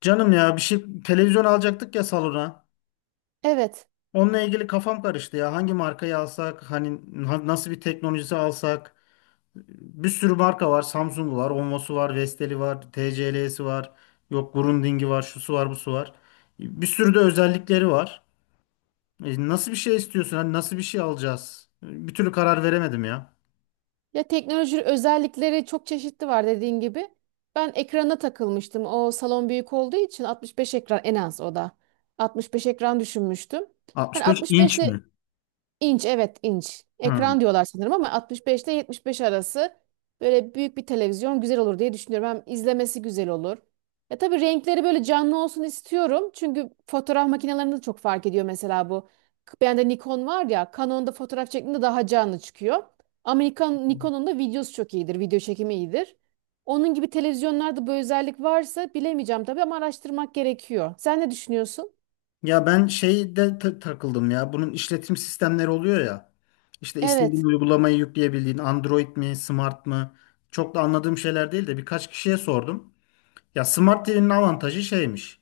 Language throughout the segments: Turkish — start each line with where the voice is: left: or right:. left: Canım ya bir şey televizyon alacaktık ya salona.
right: Evet.
left: Onunla ilgili kafam karıştı ya. Hangi markayı alsak, hani nasıl bir teknolojisi alsak? Bir sürü marka var. Samsung var, Onvo'su var, Vestel'i var, TCL'si var. Yok Grundig'i var, şusu var, busu var. Bir sürü de özellikleri var. E, nasıl bir şey istiyorsun? Hani nasıl bir şey alacağız? Bir türlü karar veremedim ya.
right: Ya teknoloji özellikleri çok çeşitli var dediğin gibi. Ben ekrana takılmıştım. O salon büyük olduğu için 65 ekran en az o da. 65 ekran düşünmüştüm. Hani
left: 65
right: 65
left: inç mi?
right: İnç evet, inç.
left: Hı.
right: Ekran diyorlar sanırım, ama 65 ile 75 arası böyle büyük bir televizyon güzel olur diye düşünüyorum. Hem izlemesi güzel olur. Ya tabii renkleri böyle canlı olsun istiyorum. Çünkü fotoğraf makinelerinde de çok fark ediyor, mesela bu. Bende Nikon var ya, Canon'da fotoğraf çektiğinde daha canlı çıkıyor. Ama Nikon, Nikon'un da videosu çok iyidir. Video çekimi iyidir. Onun gibi televizyonlarda bu özellik varsa bilemeyeceğim tabii, ama araştırmak gerekiyor. Sen ne düşünüyorsun?
left: Ya ben şeyde takıldım ya. Bunun işletim sistemleri oluyor ya. İşte istediğin
right: Evet.
left: uygulamayı yükleyebildiğin Android mi, Smart mı? Çok da anladığım şeyler değil de birkaç kişiye sordum. Ya Smart TV'nin avantajı şeymiş.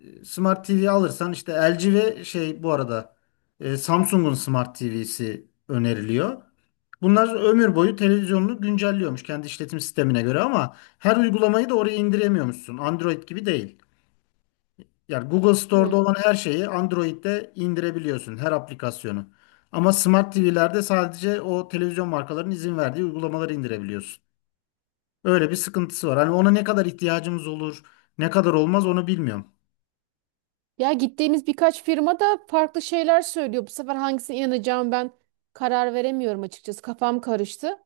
left: E, Smart TV alırsan işte LG ve şey bu arada Samsung'un Smart TV'si öneriliyor. Bunlar ömür boyu televizyonunu güncelliyormuş kendi işletim sistemine göre ama her uygulamayı da oraya indiremiyormuşsun. Android gibi değil. Yani Google Store'da olan her şeyi Android'de indirebiliyorsun, her aplikasyonu. Ama Smart TV'lerde sadece o televizyon markalarının izin verdiği uygulamaları indirebiliyorsun. Öyle bir sıkıntısı var. Hani ona ne kadar ihtiyacımız olur, ne kadar olmaz onu bilmiyorum.
right: Ya gittiğimiz birkaç firma da farklı şeyler söylüyor. Bu sefer hangisine inanacağım ben, karar veremiyorum açıkçası. Kafam karıştı.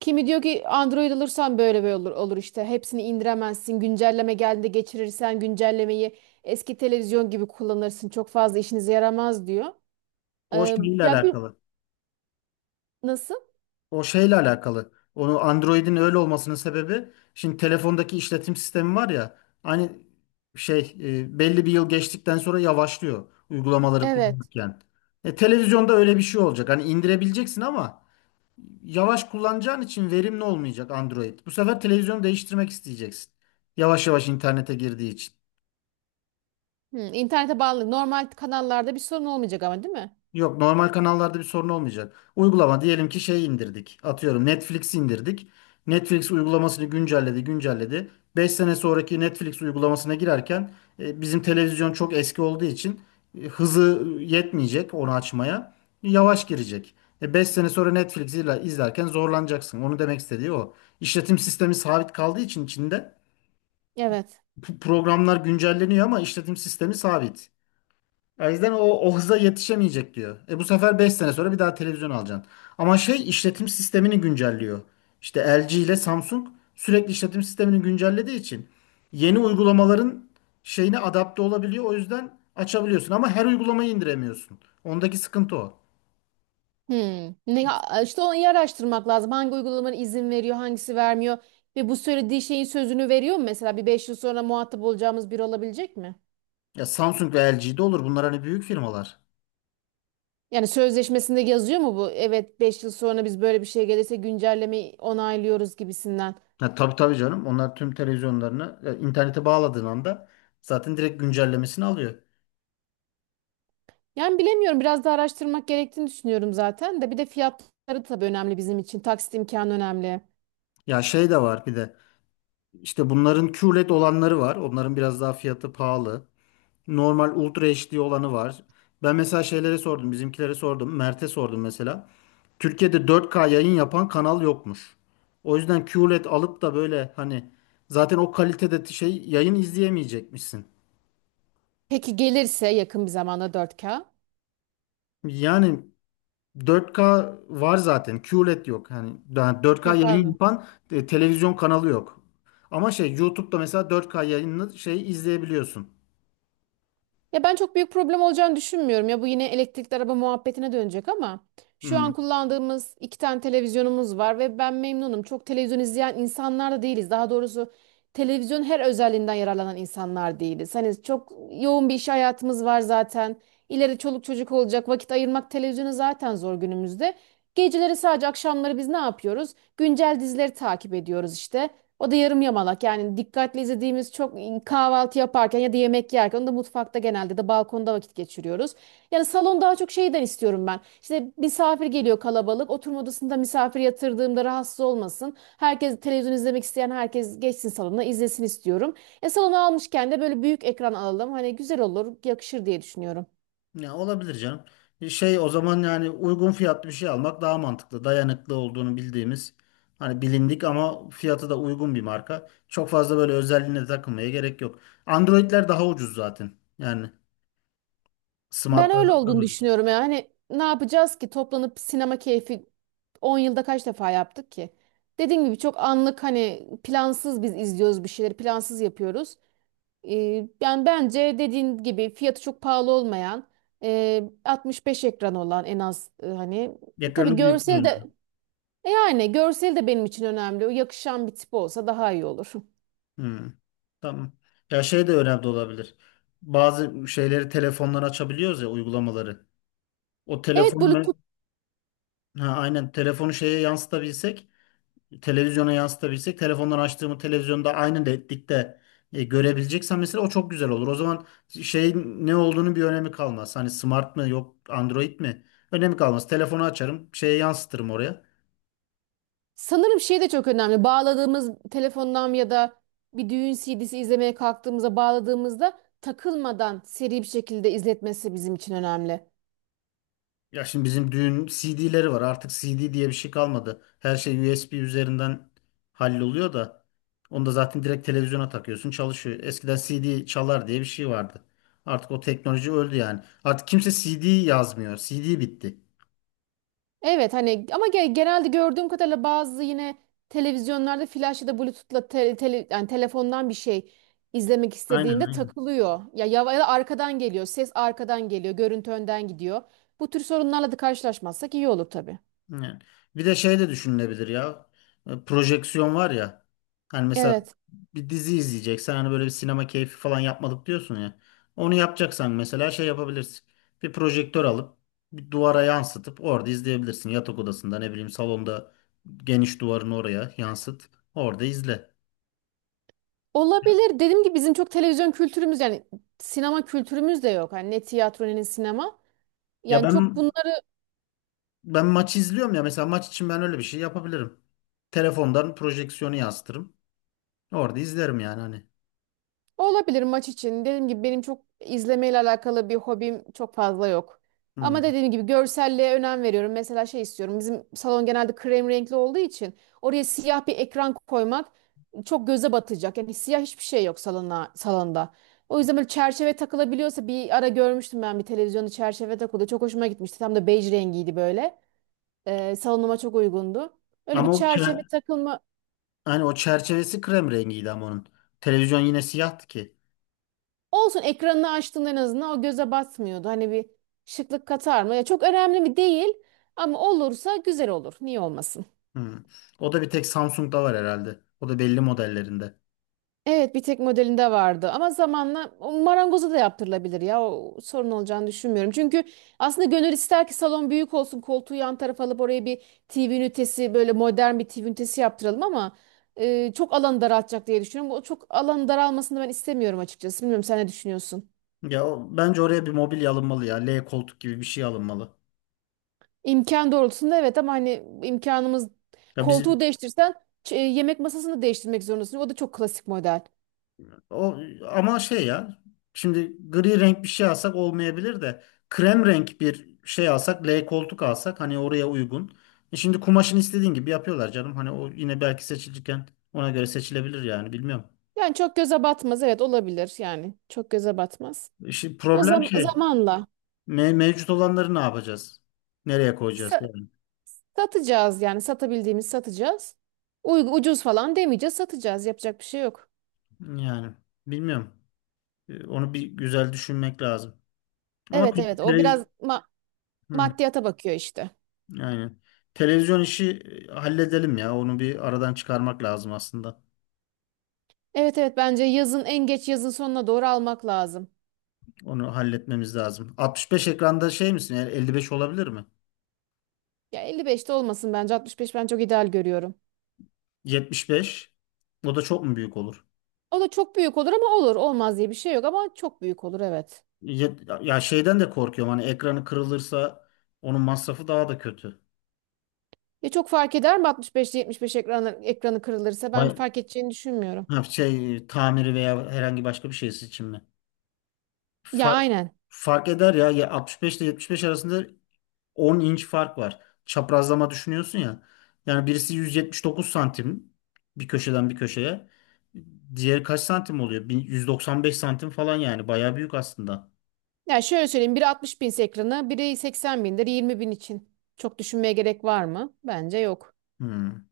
right: Kimi diyor ki Android alırsan böyle böyle olur, olur işte. Hepsini indiremezsin. Güncelleme geldiğinde geçirirsen güncellemeyi eski televizyon gibi kullanırsın. Çok fazla işinize yaramaz diyor.
left: O
right: Ee,
left: şeyle
right: Ya bir
left: alakalı.
right: nasıl?
left: O şeyle alakalı. Onu Android'in öyle olmasının sebebi şimdi telefondaki işletim sistemi var ya hani şey belli bir yıl geçtikten sonra yavaşlıyor uygulamaları
right: Evet.
left: kullanırken. E, televizyonda öyle bir şey olacak. Hani indirebileceksin ama yavaş kullanacağın için verimli olmayacak Android. Bu sefer televizyonu değiştirmek isteyeceksin. Yavaş yavaş internete girdiği için.
right: Hı, internete bağlı. Normal kanallarda bir sorun olmayacak, ama değil mi?
left: Yok, normal kanallarda bir sorun olmayacak. Uygulama diyelim ki şey indirdik. Atıyorum Netflix indirdik. Netflix uygulamasını güncelledi, güncelledi. 5 sene sonraki Netflix uygulamasına girerken bizim televizyon çok eski olduğu için hızı yetmeyecek onu açmaya. Yavaş girecek. E, 5 sene sonra Netflix'i izlerken zorlanacaksın. Onu demek istediği o. İşletim sistemi sabit kaldığı için içinde
right: Evet.
left: programlar güncelleniyor ama işletim sistemi sabit. O yüzden o hıza yetişemeyecek diyor. E bu sefer 5 sene sonra bir daha televizyon alacaksın. Ama şey işletim sistemini güncelliyor. İşte LG ile Samsung sürekli işletim sistemini güncellediği için yeni uygulamaların şeyine adapte olabiliyor. O yüzden açabiliyorsun ama her uygulamayı indiremiyorsun. Ondaki sıkıntı o.
right: Hmm. İşte onu iyi araştırmak lazım. Hangi uygulamanın izin veriyor, hangisi vermiyor ve bu söylediği şeyin sözünü veriyor mu? Mesela bir 5 yıl sonra muhatap olacağımız biri olabilecek mi?
left: Ya Samsung ve LG de olur. Bunlar hani büyük firmalar.
right: Yani sözleşmesinde yazıyor mu bu? Evet, 5 yıl sonra biz böyle bir şey gelirse güncellemeyi onaylıyoruz gibisinden.
left: Ha, tabii tabii canım. Onlar tüm televizyonlarını ya, internete bağladığın anda zaten direkt güncellemesini alıyor.
right: Yani bilemiyorum, biraz da araştırmak gerektiğini düşünüyorum zaten, de bir de fiyatları tabii önemli bizim için. Taksit imkanı önemli.
left: Ya şey de var bir de işte bunların QLED olanları var. Onların biraz daha fiyatı pahalı. Normal Ultra HD olanı var. Ben mesela şeylere sordum, bizimkilere sordum, Mert'e sordum mesela. Türkiye'de 4K yayın yapan kanal yokmuş. O yüzden QLED alıp da böyle hani zaten o kalitede şey yayın izleyemeyecekmişsin.
right: Peki gelirse yakın bir zamanda 4K.
left: Yani 4K var zaten, QLED yok. Yani daha 4K yayın
right: Yapar.
left: yapan televizyon kanalı yok. Ama şey YouTube'da mesela 4K yayını şey izleyebiliyorsun.
right: Ya ben çok büyük problem olacağını düşünmüyorum. Ya bu yine elektrikli araba muhabbetine dönecek, ama şu
left: Hmm.
right: an kullandığımız 2 tane televizyonumuz var ve ben memnunum. Çok televizyon izleyen insanlar da değiliz. Daha doğrusu televizyon her özelliğinden yararlanan insanlar değiliz. Hani çok yoğun bir iş hayatımız var zaten. İleri çoluk çocuk olacak. Vakit ayırmak televizyona zaten zor günümüzde. Geceleri, sadece akşamları biz ne yapıyoruz? Güncel dizileri takip ediyoruz işte. O da yarım yamalak, yani dikkatli izlediğimiz çok, kahvaltı yaparken ya da yemek yerken, onu da mutfakta, genelde de balkonda vakit geçiriyoruz. Yani salon daha çok şeyden istiyorum ben. İşte misafir geliyor, kalabalık oturma odasında misafir yatırdığımda rahatsız olmasın. Herkes, televizyon izlemek isteyen herkes geçsin salona izlesin istiyorum. Salonu almışken de böyle büyük ekran alalım, hani güzel olur, yakışır diye düşünüyorum.
left: Ya olabilir canım. Bir şey o zaman, yani uygun fiyatlı bir şey almak daha mantıklı. Dayanıklı olduğunu bildiğimiz hani bilindik ama fiyatı da uygun bir marka. Çok fazla böyle özelliğine takılmaya gerek yok. Android'ler daha ucuz zaten. Yani
right: Ben öyle
left: smartlardan daha
right: olduğunu
left: ucuz.
right: düşünüyorum ya. Hani ne yapacağız ki, toplanıp sinema keyfi 10 yılda kaç defa yaptık ki? Dediğim gibi çok anlık, hani plansız biz izliyoruz, bir şeyleri plansız yapıyoruz. Yani bence dediğin gibi, fiyatı çok pahalı olmayan, 65 ekran olan en az, hani tabii
left: Ekranı büyüklüğü
right: görsel de,
left: önemli.
right: yani görsel de benim için önemli. O yakışan bir tip olsa daha iyi olur.
left: Hmm. Tamam. Ya şey de önemli olabilir. Bazı şeyleri telefondan açabiliyoruz ya, uygulamaları. O
right: Evet,
left: telefonu
right: Bulut.
left: me, ha, aynen, telefonu şeye yansıtabilsek, televizyona yansıtabilsek, telefondan açtığımı televizyonda aynı netlikte görebileceksem mesela o çok güzel olur. O zaman şeyin ne olduğunu bir önemi kalmaz. Hani smart mı yok Android mi? Önemi kalmaz. Telefonu açarım, şeye yansıtırım oraya.
right: Sanırım şey de çok önemli. Bağladığımız telefondan ya da bir düğün CD'si izlemeye kalktığımızda, bağladığımızda takılmadan seri bir şekilde izletmesi bizim için önemli.
left: Ya şimdi bizim düğün CD'leri var. Artık CD diye bir şey kalmadı. Her şey USB üzerinden halloluyor da onu da zaten direkt televizyona takıyorsun, çalışıyor. Eskiden CD çalar diye bir şey vardı. Artık o teknoloji öldü yani. Artık kimse CD yazmıyor. CD bitti.
right: Evet, hani ama genelde gördüğüm kadarıyla bazı yine televizyonlarda flash ya da Bluetooth'la yani telefondan bir şey izlemek
left: Aynen
right: istediğinde
left: aynen.
right: takılıyor. Ya da arkadan geliyor. Ses arkadan geliyor. Görüntü önden gidiyor. Bu tür sorunlarla da karşılaşmazsak iyi olur tabii.
left: Yani. Bir de şey de düşünülebilir ya. E, projeksiyon var ya. Hani mesela
right: Evet.
left: bir dizi izleyeceksen, hani böyle bir sinema keyfi falan yapmadık diyorsun ya. Onu yapacaksan mesela şey yapabilirsin. Bir projektör alıp bir duvara yansıtıp orada izleyebilirsin. Yatak odasında, ne bileyim, salonda geniş duvarın oraya yansıt. Orada izle.
right: Olabilir. Dediğim gibi bizim çok televizyon kültürümüz, yani sinema kültürümüz de yok. Hani ne tiyatro ne sinema.
left: Ya
right: Yani çok
left: ben
right: bunları
left: ben maç izliyorum ya, mesela maç için ben öyle bir şey yapabilirim. Telefondan projeksiyonu yansıtırım. Orada izlerim yani, hani.
right: olabilir maç için. Dediğim gibi benim çok izlemeyle alakalı bir hobim çok fazla yok.
left: Hmm.
right: Ama dediğim gibi, görselliğe önem veriyorum. Mesela şey istiyorum. Bizim salon genelde krem renkli olduğu için oraya siyah bir ekran koymak çok göze batacak. Yani siyah hiçbir şey yok salona, salonda. O yüzden böyle çerçeve takılabiliyorsa, bir ara görmüştüm ben bir televizyonda çerçeve takıldı. Çok hoşuma gitmişti. Tam da bej rengiydi böyle. Salonuma çok uygundu. Öyle bir
left: Ama o
right: çerçeve
left: kağıt,
right: takılma
left: hani o çerçevesi krem rengiydi ama onun. Televizyon yine siyahtı ki.
right: olsun, ekranını açtığında en azından o göze batmıyordu. Hani bir şıklık katar mı? Ya çok önemli mi değil, ama olursa güzel olur. Niye olmasın?
left: Hmm. O da bir tek Samsung'da var herhalde. O da belli modellerinde.
right: Evet, bir tek modelinde vardı ama zamanla o marangoza da yaptırılabilir ya, o sorun olacağını düşünmüyorum. Çünkü aslında gönül ister ki salon büyük olsun, koltuğu yan tarafa alıp oraya bir TV ünitesi, böyle modern bir TV ünitesi yaptıralım, ama çok alanı daraltacak diye düşünüyorum. O çok alanı daralmasını ben istemiyorum açıkçası. Bilmiyorum, sen ne düşünüyorsun?
left: Ya o, bence oraya bir mobilya alınmalı ya. L koltuk gibi bir şey alınmalı.
right: İmkan doğrultusunda evet, ama hani imkanımız,
left: Ya
right: koltuğu
left: bizim
right: değiştirsen yemek masasını değiştirmek zorundasın. O da çok klasik model.
left: o, ama şey ya. Şimdi gri renk bir şey alsak olmayabilir de, krem renk bir şey alsak, L koltuk alsak, hani oraya uygun. E şimdi kumaşını istediğin gibi yapıyorlar canım. Hani o yine belki seçilirken ona göre seçilebilir yani, bilmiyorum.
right: Yani çok göze batmaz, evet, olabilir, yani çok göze batmaz.
left: İşte
right: O
left: problem şey.
right: zamanla
left: Mevcut olanları ne yapacağız? Nereye koyacağız
right: sa-
left: yani?
right: satacağız, yani satabildiğimiz satacağız. Ucuz falan demeyeceğiz, satacağız, yapacak bir şey yok.
left: Yani bilmiyorum. Onu bir güzel düşünmek lazım. Ama
right: Evet, evet, o biraz
left: televizyon,
right: maddiyata bakıyor işte.
left: yani televizyon işi halledelim ya. Onu bir aradan çıkarmak lazım aslında.
right: Evet, evet, bence yazın, en geç yazın sonuna doğru almak lazım.
left: Onu halletmemiz lazım. 65 ekranda şey misin? Yani 55 olabilir mi?
right: Ya 55'te olmasın, bence 65 ben çok ideal görüyorum.
left: 75. O da çok mu büyük olur?
right: O da çok büyük olur, ama olur. Olmaz diye bir şey yok ama çok büyük olur, evet.
left: Ya şeyden de korkuyorum. Hani ekranı kırılırsa onun masrafı daha da kötü.
right: Ya çok fark eder mi 65 ile 75 ekranı, ekranı kırılırsa ben
left: Bay
right: fark edeceğini düşünmüyorum.
left: ha, şey tamiri veya herhangi başka bir şeysi için mi?
right: Ya
left: Fark,
right: aynen.
left: fark eder ya. Ya 65 ile 75 arasında 10 inç fark var. Çaprazlama düşünüyorsun ya. Yani birisi 179 santim, bir köşeden bir köşeye. Diğeri kaç santim oluyor? 195 santim falan yani. Bayağı büyük aslında.
right: Ya şöyle söyleyeyim, biri 60 binse ekranı, biri 80 bindir, 20 bin için. Çok düşünmeye gerek var mı? Bence yok.
left: Hmm.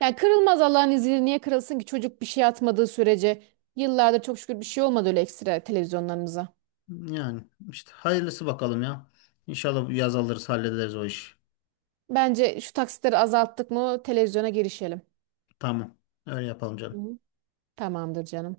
right: Yani kırılmaz Allah'ın izniyle, niye kırılsın ki, çocuk bir şey atmadığı sürece yıllardır çok şükür bir şey olmadı öyle ekstra televizyonlarımıza.
left: Yani işte hayırlısı bakalım ya. İnşallah bu yaz alırız, hallederiz o işi.
right: Bence şu taksitleri azalttık mı televizyona girişelim.
left: Tamam. Öyle yapalım canım.
right: Hı. Tamamdır canım.